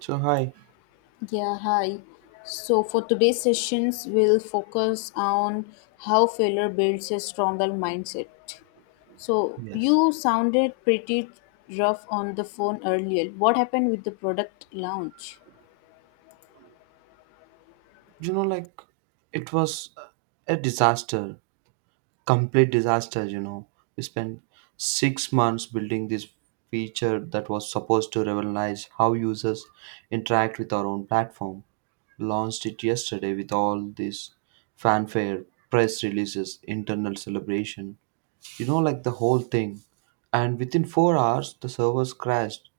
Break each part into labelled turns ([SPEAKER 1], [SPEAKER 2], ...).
[SPEAKER 1] So hi,
[SPEAKER 2] Yeah, hi. So for today's sessions, we'll focus on how failure builds a stronger mindset. So
[SPEAKER 1] yes,
[SPEAKER 2] you sounded pretty rough on the phone earlier. What happened with the product launch?
[SPEAKER 1] you know, like it was a disaster, complete disaster. We spent 6 months building this feature that was supposed to revolutionize how users interact with our own platform. Launched it yesterday with all this fanfare, press releases, internal celebration, the whole thing. And within 4 hours, the servers crashed.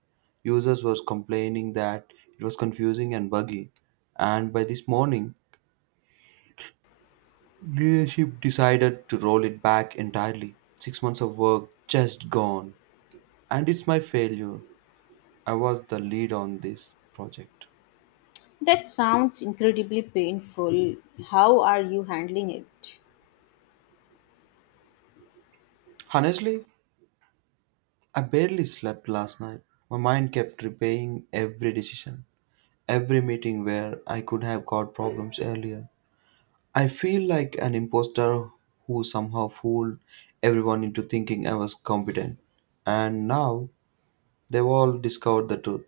[SPEAKER 1] Users was complaining that it was confusing and buggy. And by this morning, leadership decided to roll it back entirely. 6 months of work just gone. And it's my failure. I was the lead on this project.
[SPEAKER 2] That sounds incredibly painful. How are you handling it?
[SPEAKER 1] Honestly, I barely slept last night. My mind kept replaying every decision, every meeting where I could have got problems earlier. I feel like an imposter who somehow fooled everyone into thinking I was competent. And now they've all discovered the truth.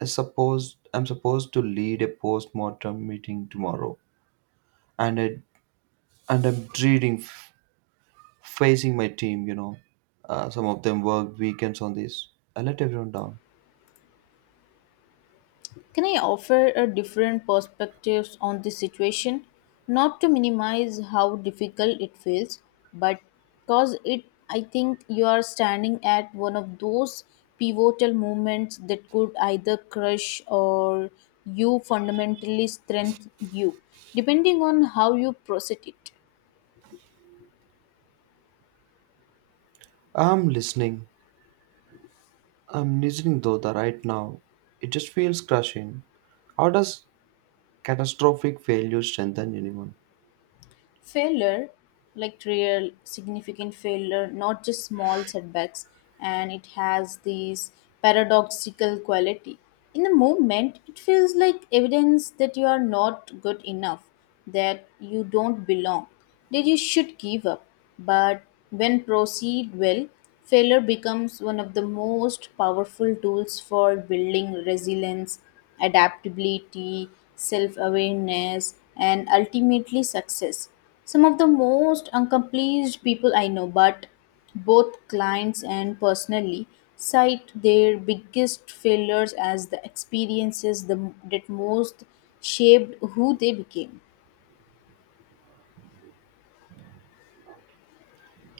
[SPEAKER 1] I suppose I'm supposed to lead a post-mortem meeting tomorrow. And I and I'm dreading facing my team. Some of them worked weekends on this. I let everyone down.
[SPEAKER 2] Can I offer a different perspectives on this situation? Not to minimize how difficult it feels, but because it I think you are standing at one of those pivotal moments that could either crush or you fundamentally strengthen you, depending on how you process it.
[SPEAKER 1] I'm listening. I'm listening though that right now. It just feels crushing. How does catastrophic failure strengthen anyone?
[SPEAKER 2] Failure, like real significant failure not just small setbacks, and it has this paradoxical quality. In the moment it feels like evidence that you are not good enough, that you don't belong, that you should give up, but when proceed well, failure becomes one of the most powerful tools for building resilience, adaptability, self awareness, and ultimately success. Some of the most accomplished people I know, but both clients and personally, cite their biggest failures as the experiences that most shaped who they became.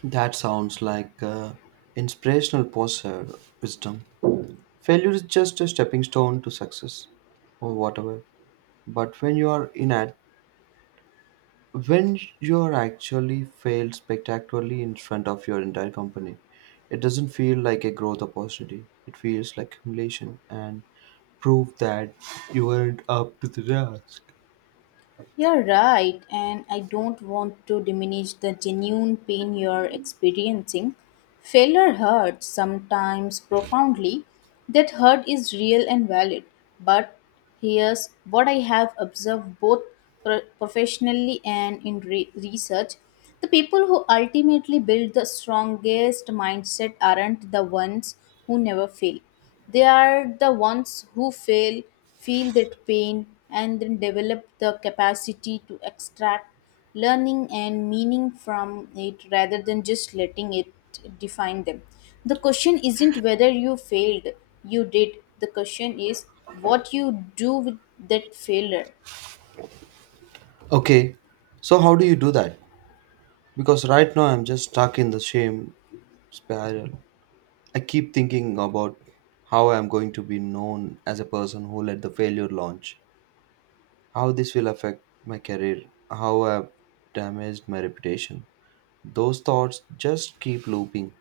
[SPEAKER 1] That sounds like inspirational poster wisdom. Failure is just a stepping stone to success or whatever. But when you are actually failed spectacularly in front of your entire company, it doesn't feel like a growth opportunity. It feels like humiliation and proof that you weren't up to the task.
[SPEAKER 2] You're right, and I don't want to diminish the genuine pain you're experiencing. Failure hurts, sometimes profoundly. That hurt is real and valid. But here's what I have observed, both professionally and in research. The people who ultimately build the strongest mindset aren't the ones who never fail. They are the ones who fail, feel that pain, and then develop the capacity to extract learning and meaning from it rather than just letting it define them. The question isn't whether you failed, you did. The question is what you do with that failure.
[SPEAKER 1] Okay, so how do you do that? Because right now I'm just stuck in the shame spiral. I keep thinking about how I'm going to be known as a person who led the failure launch, how this will affect my career, how I've damaged my reputation. Those thoughts just keep looping.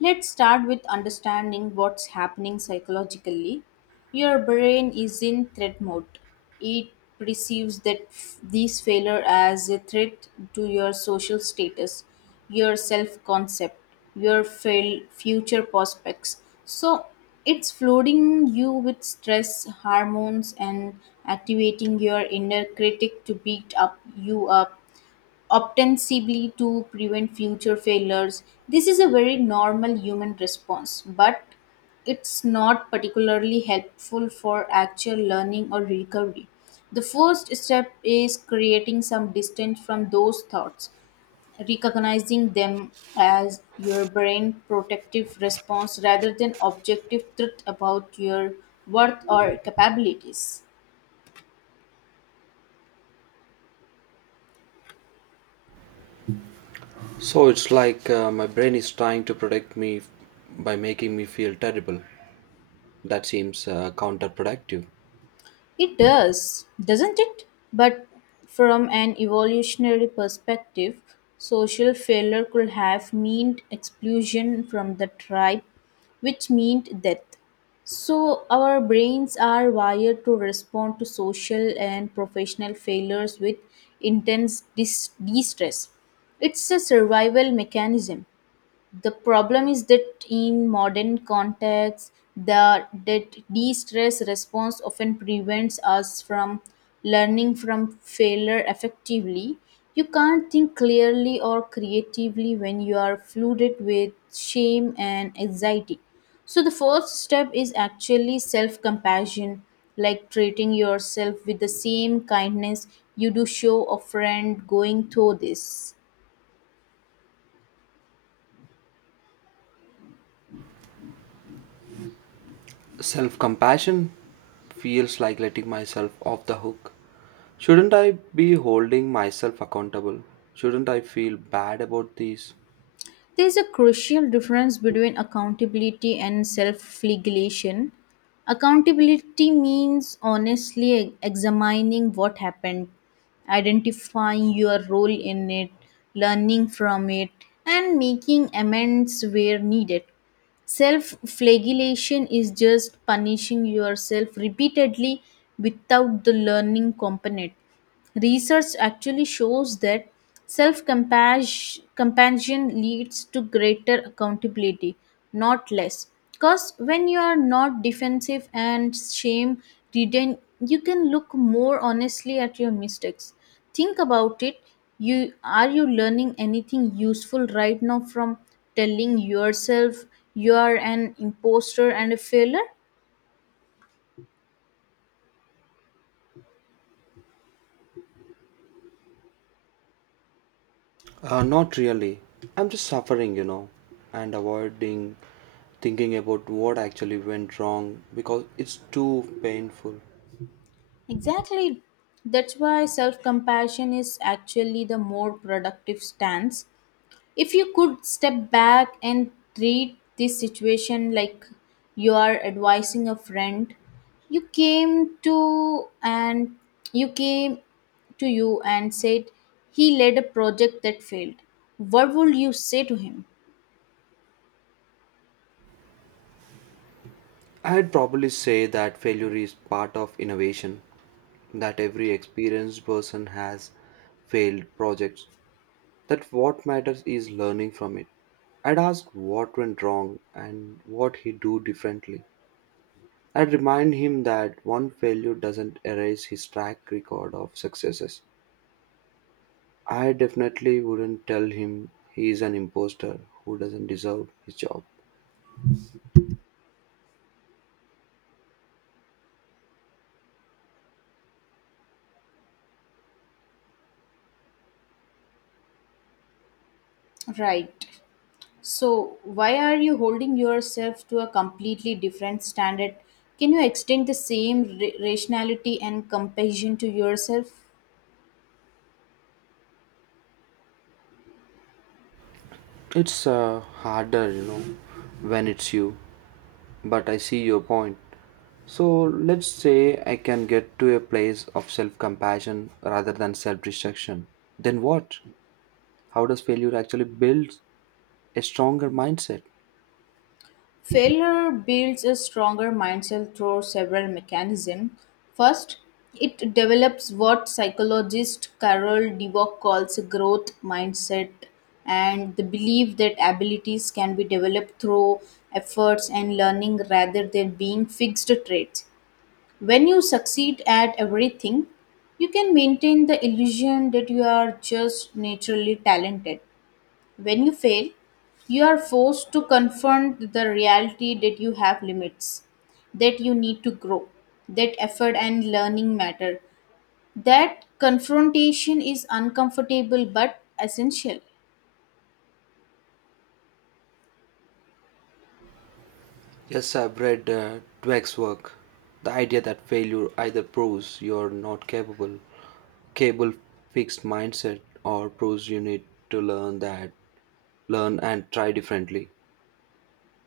[SPEAKER 2] Let's start with understanding what's happening psychologically. Your brain is in threat mode. It perceives that these failure as a threat to your social status, your self-concept, your future prospects. So it's flooding you with stress hormones and activating your inner critic to beat up you up, ostensibly to prevent future failures. This is a very normal human response, but it's not particularly helpful for actual learning or recovery. The first step is creating some distance from those thoughts, recognizing them as your brain protective response rather than objective truth about your worth or capabilities.
[SPEAKER 1] So it's like my brain is trying to protect me by making me feel terrible. That seems counterproductive.
[SPEAKER 2] It does, doesn't it? But from an evolutionary perspective, social failure could have meant exclusion from the tribe, which meant death. So, our brains are wired to respond to social and professional failures with intense distress. It's a survival mechanism. The problem is that in modern contexts, the that de-stress response often prevents us from learning from failure effectively. You can't think clearly or creatively when you are flooded with shame and anxiety. So the first step is actually self-compassion, like treating yourself with the same kindness you do show a friend going through this.
[SPEAKER 1] Self compassion feels like letting myself off the hook. Shouldn't I be holding myself accountable? Shouldn't I feel bad about these
[SPEAKER 2] There is a crucial difference between accountability and self flagellation. Accountability means honestly examining what happened, identifying your role in it, learning from it, and making amends where needed. Self flagellation is just punishing yourself repeatedly without the learning component. Research actually shows that self compassion leads to greater accountability, not less. Because when you are not defensive and shame ridden, you can look more honestly at your mistakes. Think about it. You are you learning anything useful right now from telling yourself you are an imposter and a failure?
[SPEAKER 1] Not really. I'm just suffering, and avoiding thinking about what actually went wrong because it's too painful.
[SPEAKER 2] Exactly. That's why self compassion is actually the more productive stance. If you could step back and treat this situation like you are advising a friend, you came to and you came to you and said he led a project that failed. What would you say to him?
[SPEAKER 1] I'd probably say that failure is part of innovation, that every experienced person has failed projects, that what matters is learning from it. I'd ask what went wrong and what he do differently. I'd remind him that one failure doesn't erase his track record of successes. I definitely wouldn't tell him he is an imposter who doesn't deserve his job.
[SPEAKER 2] Right. So, why are you holding yourself to a completely different standard? Can you extend the same rationality and compassion to yourself?
[SPEAKER 1] It's harder, when it's you, but I see your point. So let's say I can get to a place of self compassion rather than self destruction. Then what? How does failure actually build a stronger mindset?
[SPEAKER 2] Failure builds a stronger mindset through several mechanisms. First, it develops what psychologist Carol Dweck calls a growth mindset, and the belief that abilities can be developed through efforts and learning rather than being fixed traits. When you succeed at everything, you can maintain the illusion that you are just naturally talented. When you fail, you are forced to confront the reality that you have limits, that you need to grow, that effort and learning matter. That confrontation is uncomfortable but essential.
[SPEAKER 1] Yes, I've read Dweck's work. The idea that failure either proves you're not capable, capable fixed mindset, or proves you need to learn that, learn and try differently,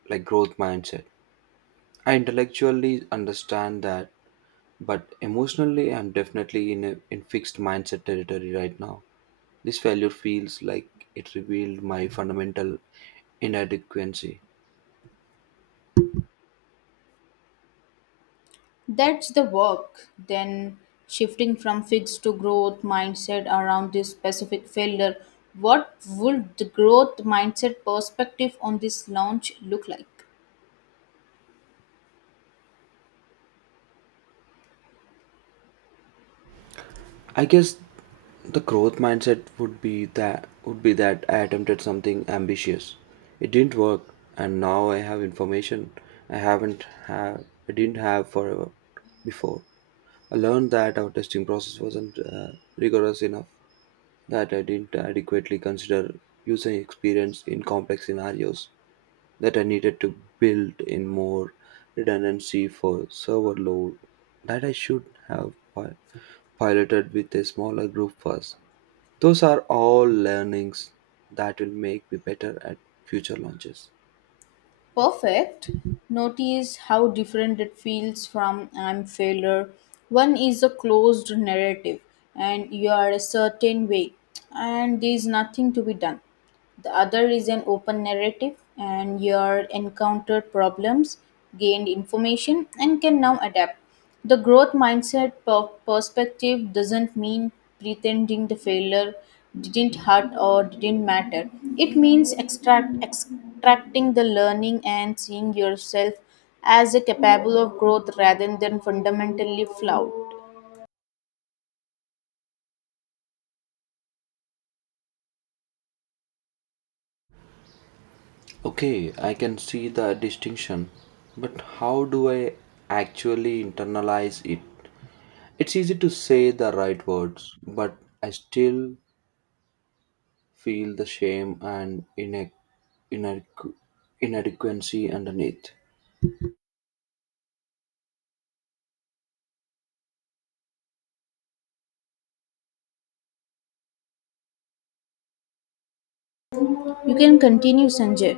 [SPEAKER 1] like growth mindset. I intellectually understand that, but emotionally, I'm definitely in a in fixed mindset territory right now. This failure feels like it revealed my fundamental inadequacy.
[SPEAKER 2] That's the work. Then shifting from fixed to growth mindset around this specific failure, what would the growth mindset perspective on this launch look like?
[SPEAKER 1] I guess the growth mindset would be that I attempted something ambitious. It didn't work, and now I have information I didn't have forever before. I learned that our testing process wasn't rigorous enough, that I didn't adequately consider user experience in complex scenarios, that I needed to build in more redundancy for server load, that I should have piloted with a smaller group first. Those are all learnings that will make me better at future launches.
[SPEAKER 2] Perfect. Notice how different it feels from I'm failure. One is a closed narrative and you are a certain way and there is nothing to be done. The other is an open narrative and you are encountered problems, gained information and can now adapt. The growth mindset perspective doesn't mean pretending the failure didn't hurt or didn't matter. It means extracting the learning and seeing yourself as a capable of growth rather than fundamentally flawed.
[SPEAKER 1] Okay, I can see the distinction, but how do I actually internalize it? It's easy to say the right words, but I still feel the shame and inadequ- inadequacy underneath.
[SPEAKER 2] You can continue, Sanjay.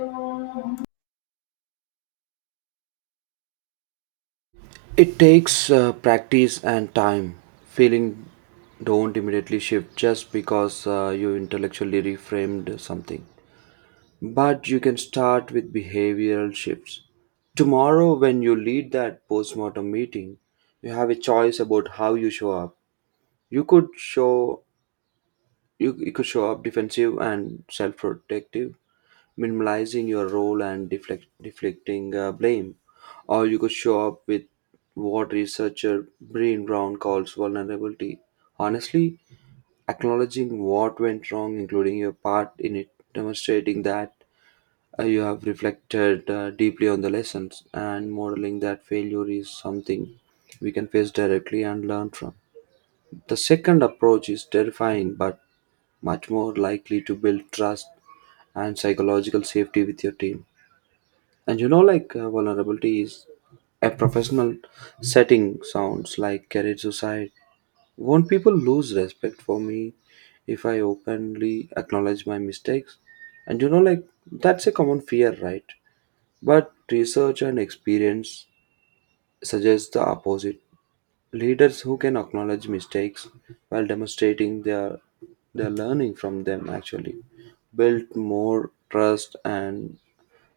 [SPEAKER 1] It takes practice and time. Feeling don't immediately shift just because you intellectually reframed something. But you can start with behavioral shifts. Tomorrow, when you lead that postmortem meeting, you have a choice about how you show up. You could show you could show up defensive and self-protective, minimalizing your role and deflecting blame, or you could show up with what researcher Breen Brown calls vulnerability. Honestly, acknowledging what went wrong, including your part in it, demonstrating that you have reflected deeply on the lessons and modeling that failure is something we can face directly and learn from. The second approach is terrifying but much more likely to build trust and psychological safety with your team. And vulnerability is a professional setting, sounds like carried suicide. Won't people lose respect for me if I openly acknowledge my mistakes? And that's a common fear, right? But research and experience suggest the opposite. Leaders who can acknowledge mistakes while demonstrating their learning from them actually build more trust and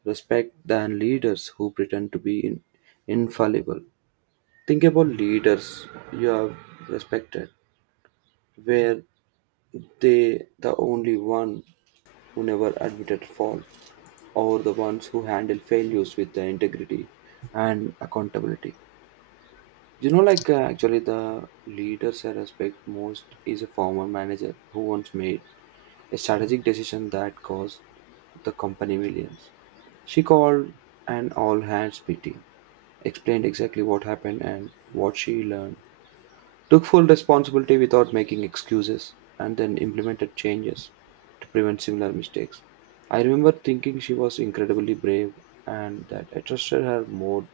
[SPEAKER 1] respect than leaders who pretend to be infallible. Think about leaders you have respected, where they the only one who never admitted fault, or the ones who handle failures with the integrity and accountability. Actually, the leaders I respect most is a former manager who once made a strategic decision that cost the company millions. She called an all hands meeting, explained exactly what happened and what she learned, took full responsibility without making excuses, and then implemented changes to prevent similar mistakes. I remember thinking she was incredibly brave and that I trusted her more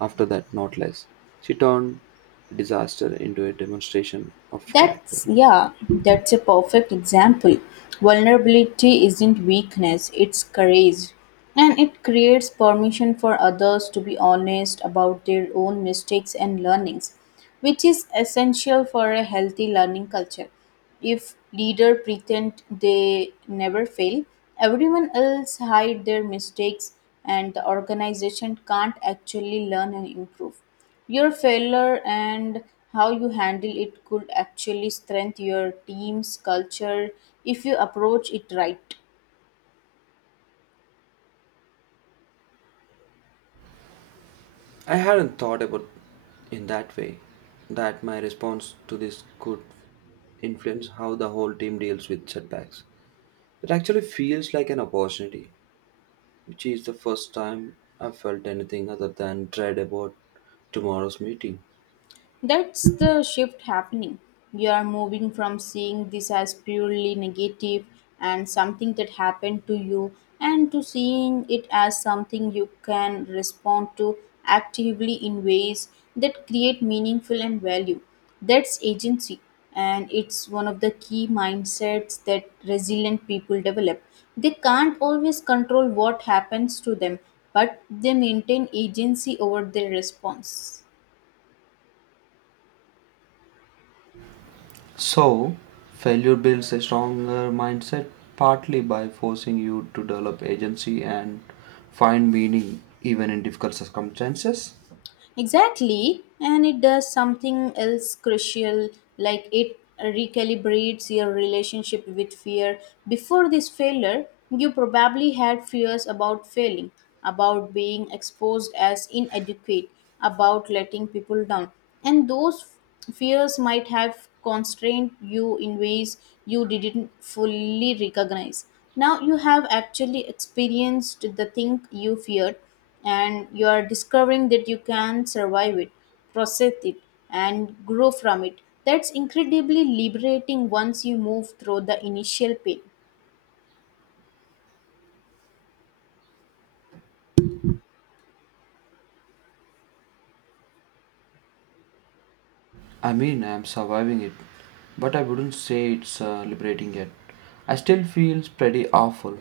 [SPEAKER 1] after that, not less. She turned a disaster into a demonstration of character.
[SPEAKER 2] That's, yeah, that's a perfect example. Vulnerability isn't weakness, it's courage. And it creates permission for others to be honest about their own mistakes and learnings, which is essential for a healthy learning culture. If leaders pretend they never fail, everyone else hide their mistakes and the organization can't actually learn and improve. Your failure and how you handle it could actually strengthen your team's culture if you approach it right.
[SPEAKER 1] I hadn't thought about in that way that my response to this could influence how the whole team deals with setbacks. It actually feels like an opportunity which is the first time I felt anything other than dread about tomorrow's meeting.
[SPEAKER 2] That's the shift happening. You are moving from seeing this as purely negative and something that happened to you, and to seeing it as something you can respond to actively in ways that create meaningful and value. That's agency, and it's one of the key mindsets that resilient people develop. They can't always control what happens to them, but they maintain agency over their response.
[SPEAKER 1] So, failure builds a stronger mindset partly by forcing you to develop agency and find meaning even in difficult circumstances.
[SPEAKER 2] Exactly, and it does something else crucial, like it recalibrates your relationship with fear. Before this failure, you probably had fears about failing, about being exposed as inadequate, about letting people down. And those fears might have constrained you in ways you didn't fully recognize. Now you have actually experienced the thing you feared and you are discovering that you can survive it, process it, and grow from it. That's incredibly liberating once you move through the initial pain.
[SPEAKER 1] I mean, I am surviving it, but I wouldn't say it's liberating yet. I still feel pretty awful.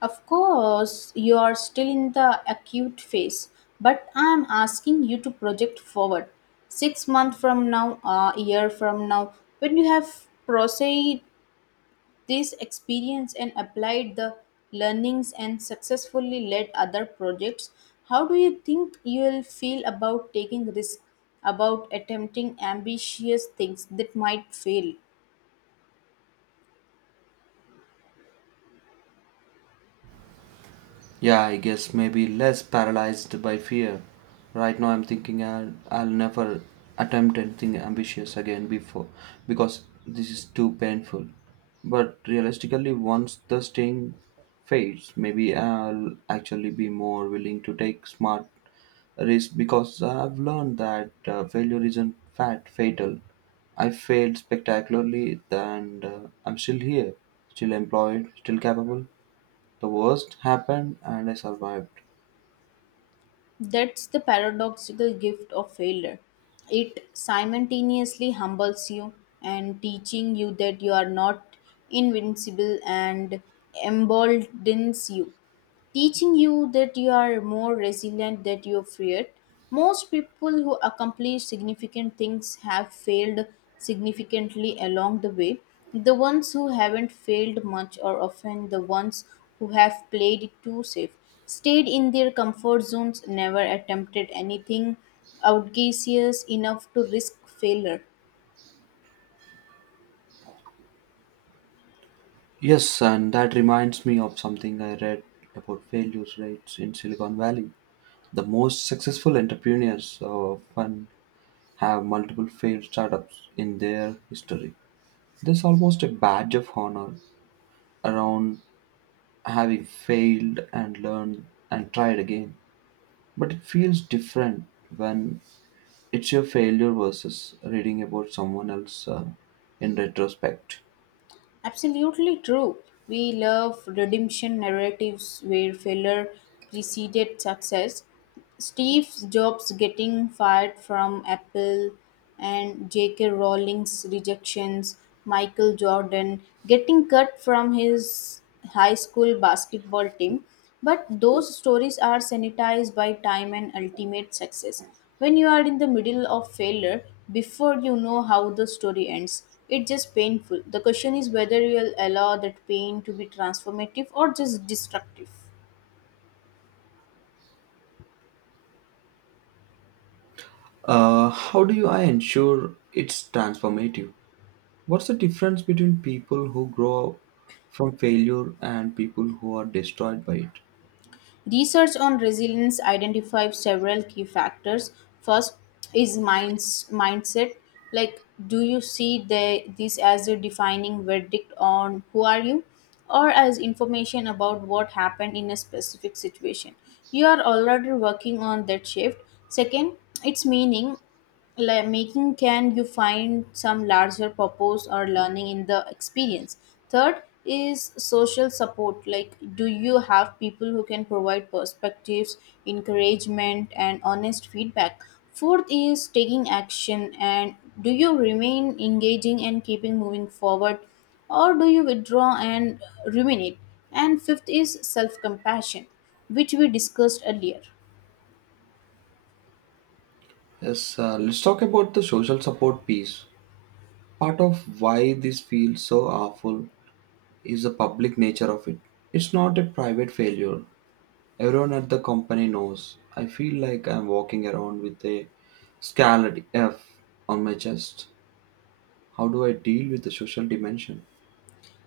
[SPEAKER 2] Of course, you are still in the acute phase, but I am asking you to project forward. 6 months from now, a year from now, when you have processed this experience and applied the learnings and successfully led other projects. How do you think you will feel about taking risk, about attempting ambitious things that might fail?
[SPEAKER 1] Yeah, I guess maybe less paralyzed by fear. Right now, I'm thinking I'll never attempt anything ambitious again before because this is too painful. But realistically, once the sting fades, maybe I'll actually be more willing to take smart risks because I've learned that failure isn't fatal. I failed spectacularly, and I'm still here, still employed, still capable. The worst happened and I survived.
[SPEAKER 2] That's the paradoxical gift of failure. It simultaneously humbles you and teaching you that you are not invincible and emboldens you, teaching you that you are more resilient than you feared. Most people who accomplish significant things have failed significantly along the way. The ones who haven't failed much are often the ones who have played it too safe, stayed in their comfort zones, never attempted anything audacious enough to risk failure.
[SPEAKER 1] Yes, and that reminds me of something I read about failure rates in Silicon Valley. The most successful entrepreneurs often have multiple failed startups in their history. There's almost a badge of honor around having failed and learned and tried again. But it feels different when it's your failure versus reading about someone else in retrospect.
[SPEAKER 2] Absolutely true. We love redemption narratives where failure preceded success. Steve Jobs getting fired from Apple and J.K. Rowling's rejections, Michael Jordan getting cut from his high school basketball team. But those stories are sanitized by time and ultimate success. When you are in the middle of failure, before you know how the story ends, it's just painful. The question is whether you'll allow that pain to be transformative or just destructive.
[SPEAKER 1] How do you I ensure it's transformative? What's the difference between people who grow from failure and people who are destroyed by it?
[SPEAKER 2] Research on resilience identifies several key factors. First is mindset. Like, do you see this as a defining verdict on who are you, or as information about what happened in a specific situation? You are already working on that shift. Second, its meaning, like making, can you find some larger purpose or learning in the experience. Third is social support, like do you have people who can provide perspectives, encouragement and honest feedback. Fourth is taking action, and do you remain engaging and keeping moving forward, or do you withdraw and ruminate. And fifth is self compassion, which we discussed earlier.
[SPEAKER 1] Yes, let's talk about the social support piece. Part of why this feels so awful is the public nature of it. It's not a private failure. Everyone at the company knows. I feel like I'm walking around with a scarlet F on my chest. How do I deal with the social dimension?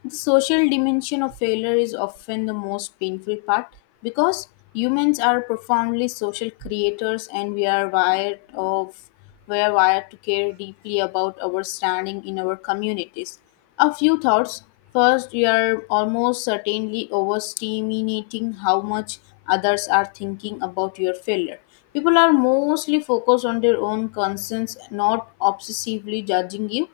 [SPEAKER 2] The social dimension of failure is often the most painful part because humans are profoundly social creators and we are wired to care deeply about our standing in our communities. A few thoughts. First, we are almost certainly overestimating how much others are thinking about your failure. People are mostly focused on their own concerns, not obsessively judging you.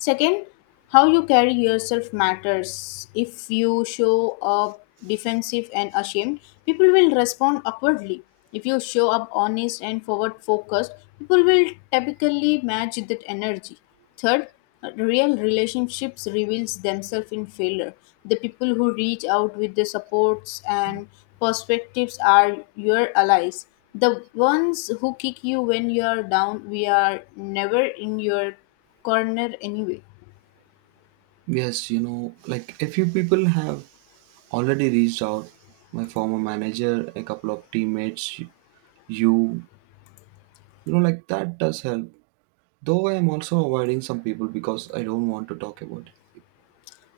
[SPEAKER 2] Second, how you carry yourself matters. If you show up defensive and ashamed, people will respond awkwardly. If you show up honest and forward focused, people will typically match that energy. Third, real relationships reveals themselves in failure. The people who reach out with the supports and perspectives are your allies. The ones who kick you when you are down, we are never in your corner anyway.
[SPEAKER 1] Yes, a few people have already reached out. My former manager, a couple of teammates, you know, that does help. Though I am also avoiding some people because I don't want to talk about it.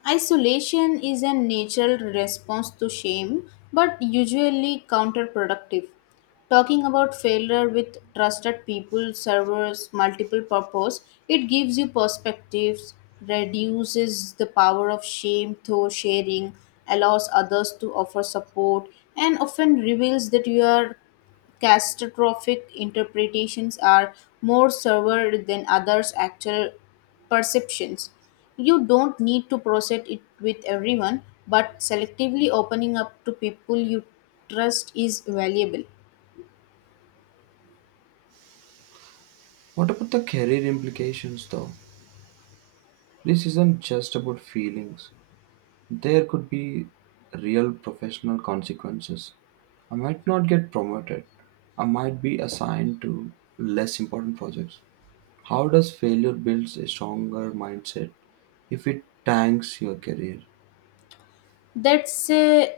[SPEAKER 2] Isolation is a natural response to shame, but usually counterproductive. Talking about failure with trusted people serves multiple purpose. It gives you perspectives, reduces the power of shame through sharing, allows others to offer support, and often reveals that your catastrophic interpretations are more severe than others' actual perceptions. You don't need to process it with everyone, but selectively opening up to people you trust is valuable.
[SPEAKER 1] What about the career implications, though? This isn't just about feelings. There could be real professional consequences. I might not get promoted. I might be assigned to less important projects. How does failure builds a stronger mindset if it tanks your career?
[SPEAKER 2] That's a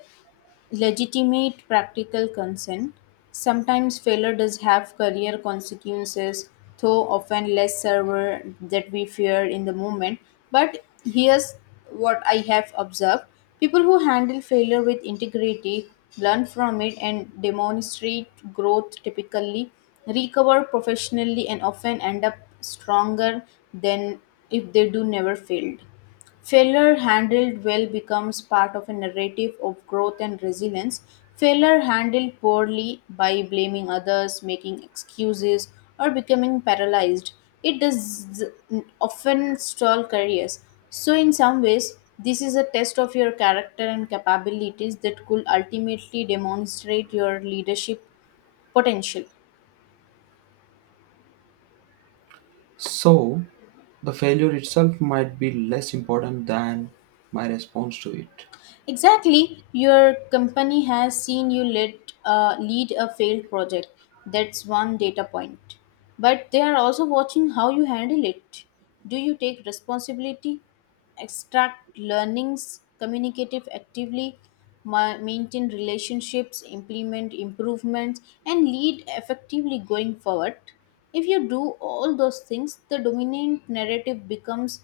[SPEAKER 2] legitimate practical concern. Sometimes failure does have career consequences, though often less severe that we fear in the moment. But here's what I have observed people who handle failure with integrity, learn from it, and demonstrate growth typically recover professionally and often end up stronger than if they do never failed. Failure handled well becomes part of a narrative of growth and resilience. Failure handled poorly by blaming others, making excuses, or becoming paralyzed. It does often stall careers. So, in some ways, this is a test of your character and capabilities that could ultimately demonstrate your leadership potential.
[SPEAKER 1] So, the failure itself might be less important than my response to it.
[SPEAKER 2] Exactly, your company has seen you lead, lead a failed project. That's one data point. But they are also watching how you handle it. Do you take responsibility, extract learnings, communicative actively, maintain relationships, implement improvements, and lead effectively going forward? If you do all those things, the dominant narrative becomes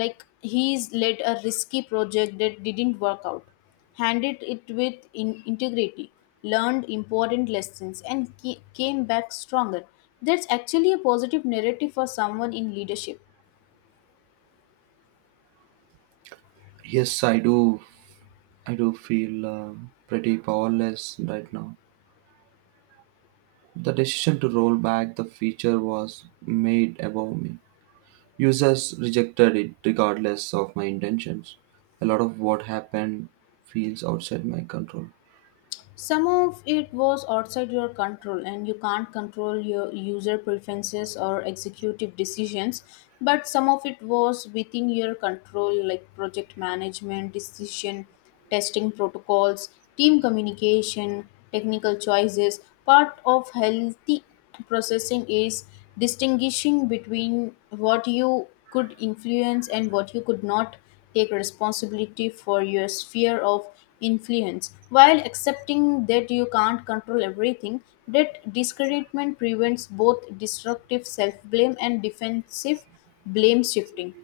[SPEAKER 2] like he's led a risky project that didn't work out, handled it with integrity, learned important lessons, and came back stronger. That's actually a positive narrative for someone in leadership.
[SPEAKER 1] Yes, I do. I do feel pretty powerless right now. The decision to roll back the feature was made above me. Users rejected it regardless of my intentions. A lot of what happened feels outside my control.
[SPEAKER 2] Some of it was outside your control, and you can't control your user preferences or executive decisions. But some of it was within your control, like project management, decision testing protocols, team communication, technical choices. Part of healthy processing is distinguishing between what you could influence and what you could not. Take responsibility for your sphere of influence while accepting that you can't control everything. That discouragement prevents both destructive self-blame and defensive blame shifting.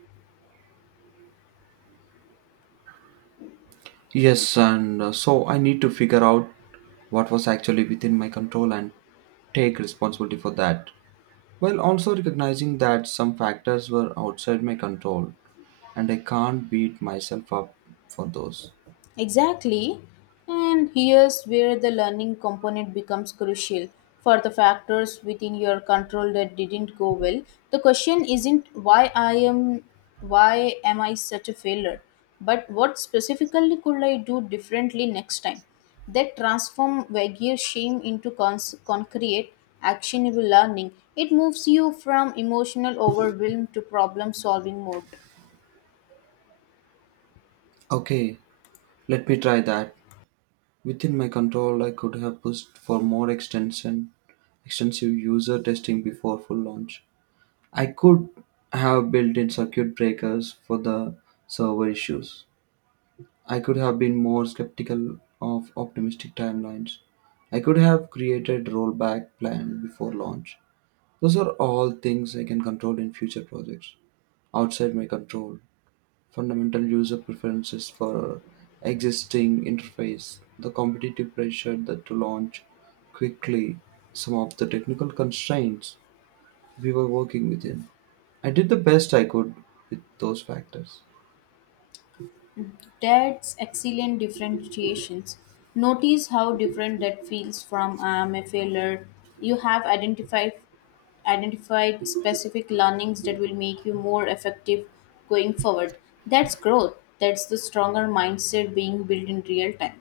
[SPEAKER 1] Yes, and so I need to figure out what was actually within my control and take responsibility for that, while also recognizing that some factors were outside my control and I can't beat myself up for those.
[SPEAKER 2] Exactly. And here's where the learning component becomes crucial. For the factors within your control that didn't go well, the question isn't why am I such a failure, but what specifically could I do differently next time? That transform vague shame into concrete, actionable learning. It moves you from emotional overwhelm to problem solving mode.
[SPEAKER 1] Okay, let me try that. Within my control, I could have pushed for more extensive user testing before full launch. I could have built in circuit breakers for the server issues. I could have been more skeptical of optimistic timelines. I could have created rollback plan before launch. Those are all things I can control in future projects. Outside my control, fundamental user preferences for existing interface, the competitive pressure that to launch quickly, some of the technical constraints we were working within. I did the best I could with those factors.
[SPEAKER 2] That's excellent differentiations. Notice how different that feels from I am a failure. You have identified specific learnings that will make you more effective going forward. That's growth. That's the stronger mindset being built in real time.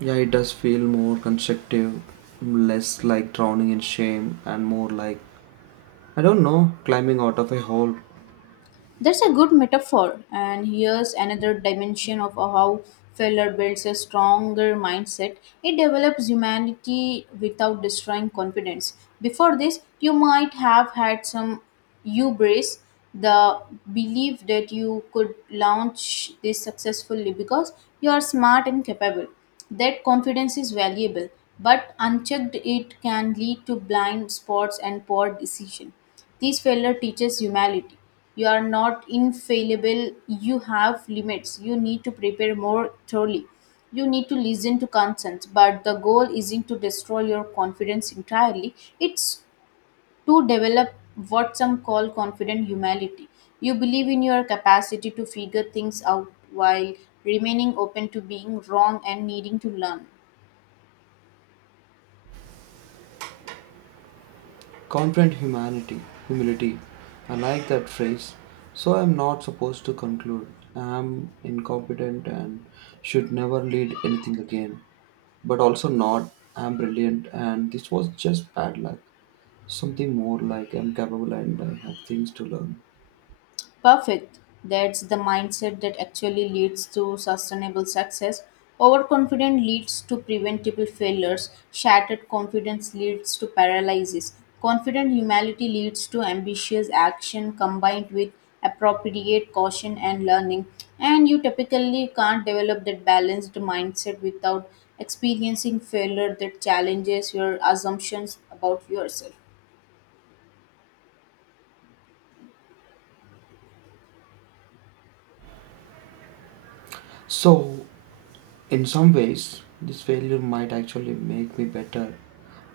[SPEAKER 1] Yeah, it does feel more constructive, less like drowning in shame, and more like, I don't know, climbing out of a hole.
[SPEAKER 2] That's a good metaphor, and here's another dimension of how failure builds a stronger mindset. It develops humanity without destroying confidence. Before this, you might have had some hubris, the belief that you could launch this successfully because you are smart and capable. That confidence is valuable, but unchecked, it can lead to blind spots and poor decision. This failure teaches humility. You are not infallible. You have limits. You need to prepare more thoroughly. You need to listen to consent. But the goal isn't to destroy your confidence entirely, it's to develop what some call confident humility. You believe in your capacity to figure things out while remaining open to being wrong and needing to learn.
[SPEAKER 1] Confident humanity, humility. I like that phrase. So I'm not supposed to conclude. I'm incompetent and should never lead anything again. But also not, I'm brilliant and this was just bad luck. Something more like I'm capable and I have things to learn.
[SPEAKER 2] Perfect. That's the mindset that actually leads to sustainable success. Overconfidence leads to preventable failures. Shattered confidence leads to paralysis. Confident humility leads to ambitious action combined with appropriate caution and learning. And you typically can't develop that balanced mindset without experiencing failure that challenges your assumptions about yourself.
[SPEAKER 1] So in some ways, this failure might actually make me better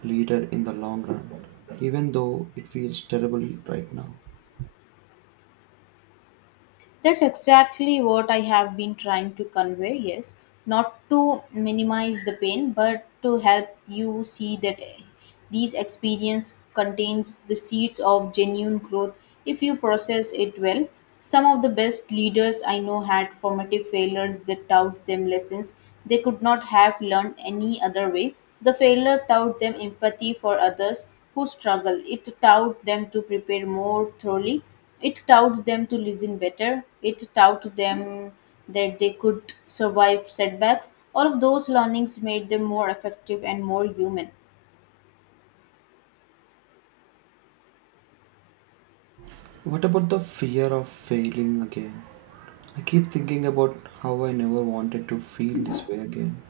[SPEAKER 1] leader in the long run, even though it feels terrible right now.
[SPEAKER 2] That's exactly what I have been trying to convey, yes. Not to minimize the pain, but to help you see that these experience contains the seeds of genuine growth if you process it well. Some of the best leaders I know had formative failures that taught them lessons they could not have learned any other way. The failure taught them empathy for others who struggle. It taught them to prepare more thoroughly. It taught them to listen better. It taught them that they could survive setbacks. All of those learnings made them more effective and more human.
[SPEAKER 1] What about the fear of failing again? I keep thinking about how I never wanted to feel this way again,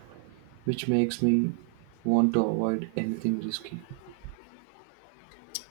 [SPEAKER 1] which makes me want to avoid anything risky.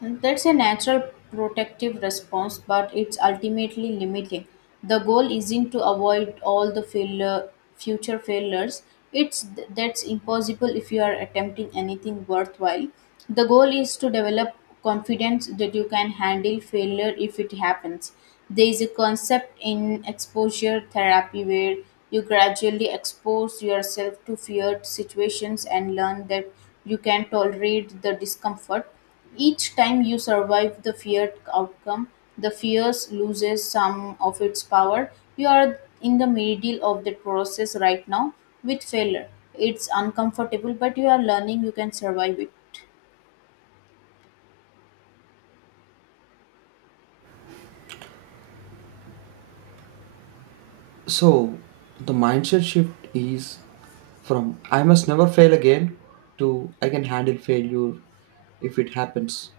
[SPEAKER 2] That's a natural protective response, but it's ultimately limiting. The goal isn't to avoid all the failure, future failures. It's that's impossible if you are attempting anything worthwhile. The goal is to develop confidence that you can handle failure if it happens. There is a concept in exposure therapy where you gradually expose yourself to feared situations and learn that you can tolerate the discomfort. Each time you survive the feared outcome, the fears loses some of its power. You are in the middle of the process right now with failure. It's uncomfortable, but you are learning you can survive it.
[SPEAKER 1] So the mindset shift is from I must never fail again to I can handle failure if it happens.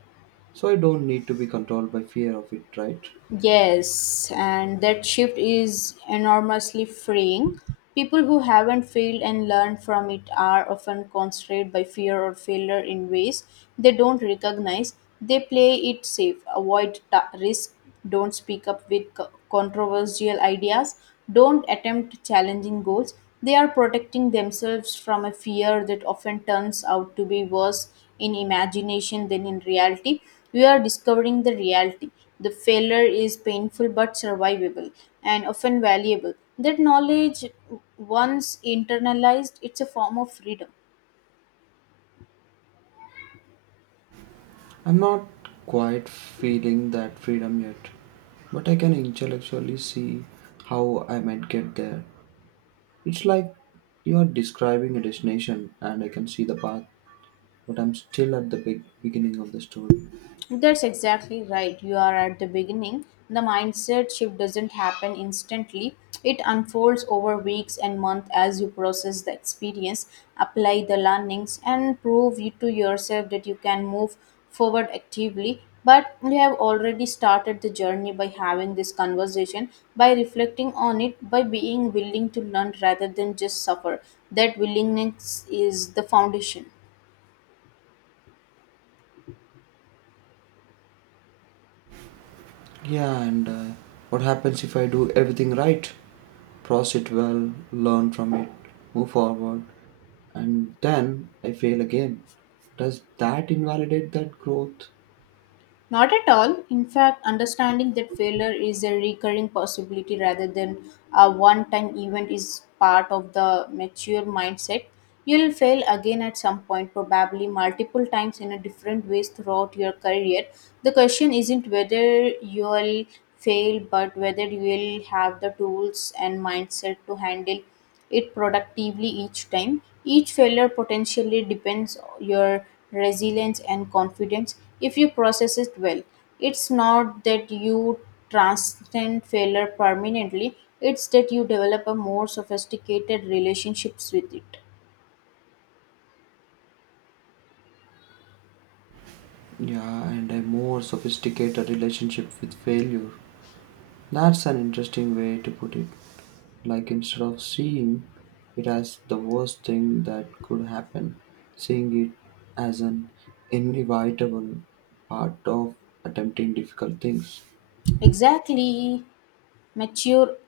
[SPEAKER 1] So I don't need to be controlled by fear of it, right?
[SPEAKER 2] Yes, and that shift is enormously freeing. People who haven't failed and learned from it are often constrained by fear or failure in ways they don't recognize. They play it safe, avoid risk, don't speak up with controversial ideas, don't attempt challenging goals. They are protecting themselves from a fear that often turns out to be worse in imagination than in reality. We are discovering the reality. The failure is painful but survivable and often valuable. That knowledge, once internalized, it's a form of freedom.
[SPEAKER 1] I'm not quite feeling that freedom yet, but I can intellectually see how I might get there. It's like you are describing a destination and I can see the path, but I'm still at the big beginning of the story.
[SPEAKER 2] That's exactly right. You are at the beginning. The mindset shift doesn't happen instantly. It unfolds over weeks and months as you process the experience, apply the learnings, and prove you to yourself that you can move forward actively. But you have already started the journey by having this conversation, by reflecting on it, by being willing to learn rather than just suffer. That willingness is the foundation.
[SPEAKER 1] Yeah, and what happens if I do everything right? Process it well, learn from it, move forward, and then I fail again. Does that invalidate that growth?
[SPEAKER 2] Not at all. In fact, understanding that failure is a recurring possibility rather than a one time event is part of the mature mindset. You'll fail again at some point, probably multiple times in a different ways throughout your career. The question isn't whether you'll fail, but whether you will have the tools and mindset to handle it productively each time. Each failure potentially depends your resilience and confidence if you process it well. It's not that you transcend failure permanently, it's that you develop a more sophisticated relationships with it.
[SPEAKER 1] Yeah, and a more sophisticated relationship with failure. That's an interesting way to put it. Like instead of seeing it as the worst thing that could happen, seeing it as an inevitable part of attempting difficult things.
[SPEAKER 2] Exactly. Mature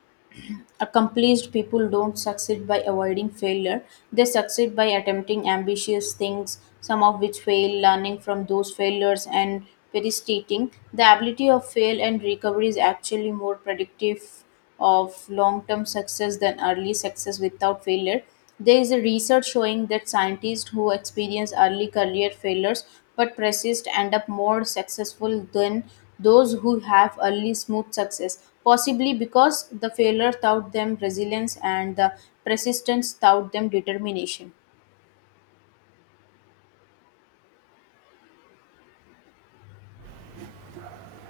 [SPEAKER 2] Accomplished people don't succeed by avoiding failure, they succeed by attempting ambitious things, some of which fail, learning from those failures, and persisting. The ability of fail and recovery is actually more predictive of long term success than early success without failure. There is a research showing that scientists who experience early career failures but persist end up more successful than those who have early smooth success, possibly because the failure taught them resilience and the persistence taught them determination.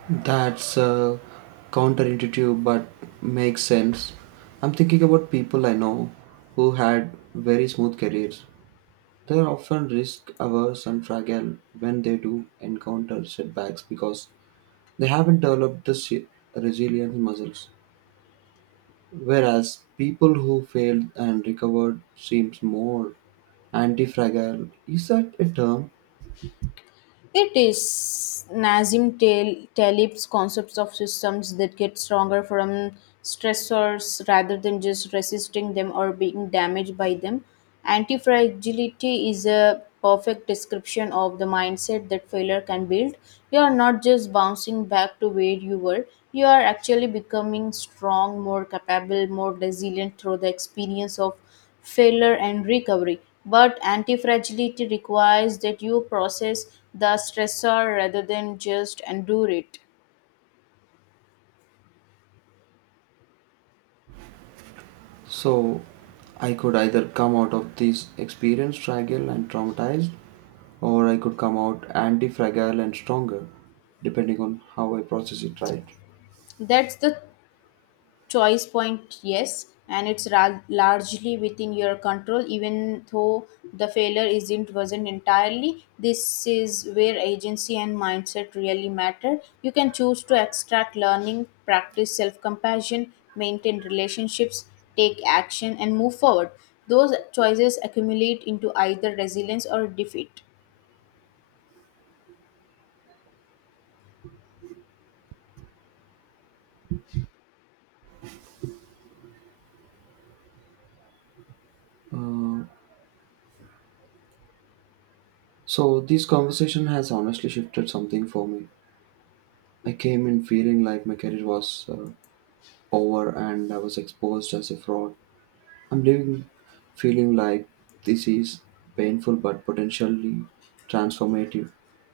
[SPEAKER 1] That's counterintuitive but makes sense. I'm thinking about people I know who had very smooth careers. They're often risk averse and fragile when they do encounter setbacks because they haven't developed the resilience muscles. Whereas people who failed and recovered seems more anti-fragile. Is that a term?
[SPEAKER 2] It is Nazim Talib's concepts of systems that get stronger from stressors rather than just resisting them or being damaged by them. Anti-fragility is a perfect description of the mindset that failure can build. You are not just bouncing back to where you were, you are actually becoming strong, more capable, more resilient through the experience of failure and recovery. But anti-fragility requires that you process the stressor rather than just endure it.
[SPEAKER 1] So I could either come out of this experience fragile and traumatized, or I could come out anti fragile and stronger, depending on how I process it right.
[SPEAKER 2] That's the choice point, yes, and it's largely within your control, even though the failure isn't wasn't entirely. This is where agency and mindset really matter. You can choose to extract learning, practice self-compassion, maintain relationships, take action, and move forward. Those choices accumulate into either resilience or defeat.
[SPEAKER 1] Uh, so this conversation has honestly shifted something for me. I came in feeling like my career was over and I was exposed as a fraud. I'm leaving feeling like this is painful but potentially transformative.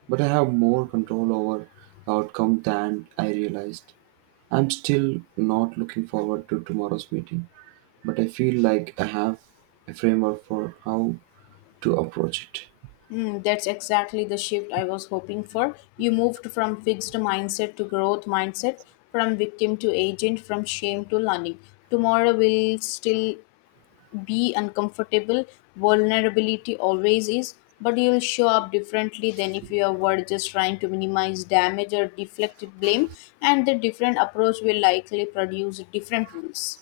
[SPEAKER 1] But I have more control over the outcome than I realized. I'm still not looking forward to tomorrow's meeting, but I feel like I have a framework for how to approach it.
[SPEAKER 2] Hmm, that's exactly the shift I was hoping for. You moved from fixed mindset to growth mindset, from victim to agent, from shame to learning. Tomorrow will still be uncomfortable. Vulnerability always is, but you'll show up differently than if you were just trying to minimize damage or deflect blame, and the different approach will likely produce different rules.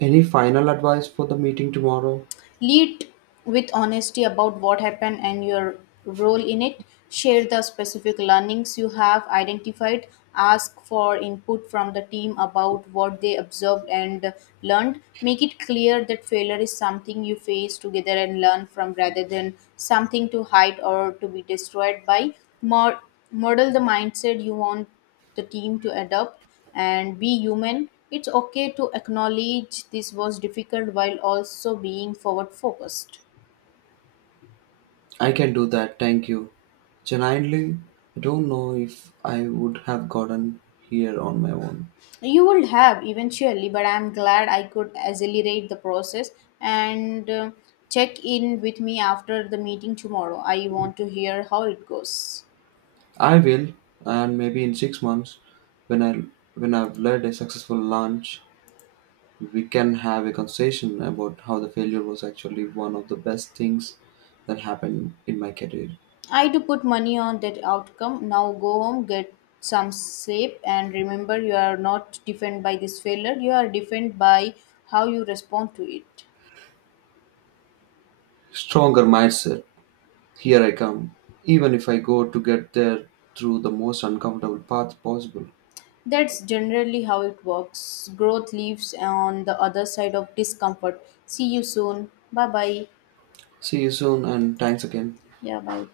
[SPEAKER 1] Any final advice for the meeting tomorrow?
[SPEAKER 2] Lead with honesty about what happened and your role in it. Share the specific learnings you have identified. Ask for input from the team about what they observed and learned. Make it clear that failure is something you face together and learn from rather than something to hide or to be destroyed by. Mod- model the mindset you want the team to adapt and be human. It's okay to acknowledge this was difficult while also being forward focused.
[SPEAKER 1] I can do that, thank you. Genuinely, I don't know if I would have gotten here on my own.
[SPEAKER 2] You will have eventually, but I'm glad I could accelerate the process, and check in with me after the meeting tomorrow. I want to hear how it goes.
[SPEAKER 1] I will, and maybe in 6 months, when I've led a successful launch, we can have a conversation about how the failure was actually one of the best things that happened in my career.
[SPEAKER 2] I do put money on that outcome. Now go home, get some sleep, and remember you are not defined by this failure, you are defined by how you respond to it.
[SPEAKER 1] Stronger mindset. Here I come. Even if I go to get there through the most uncomfortable path possible.
[SPEAKER 2] That's generally how it works. Growth lives on the other side of discomfort. See you soon. Bye bye.
[SPEAKER 1] See you soon and thanks again.
[SPEAKER 2] Yeah, bye.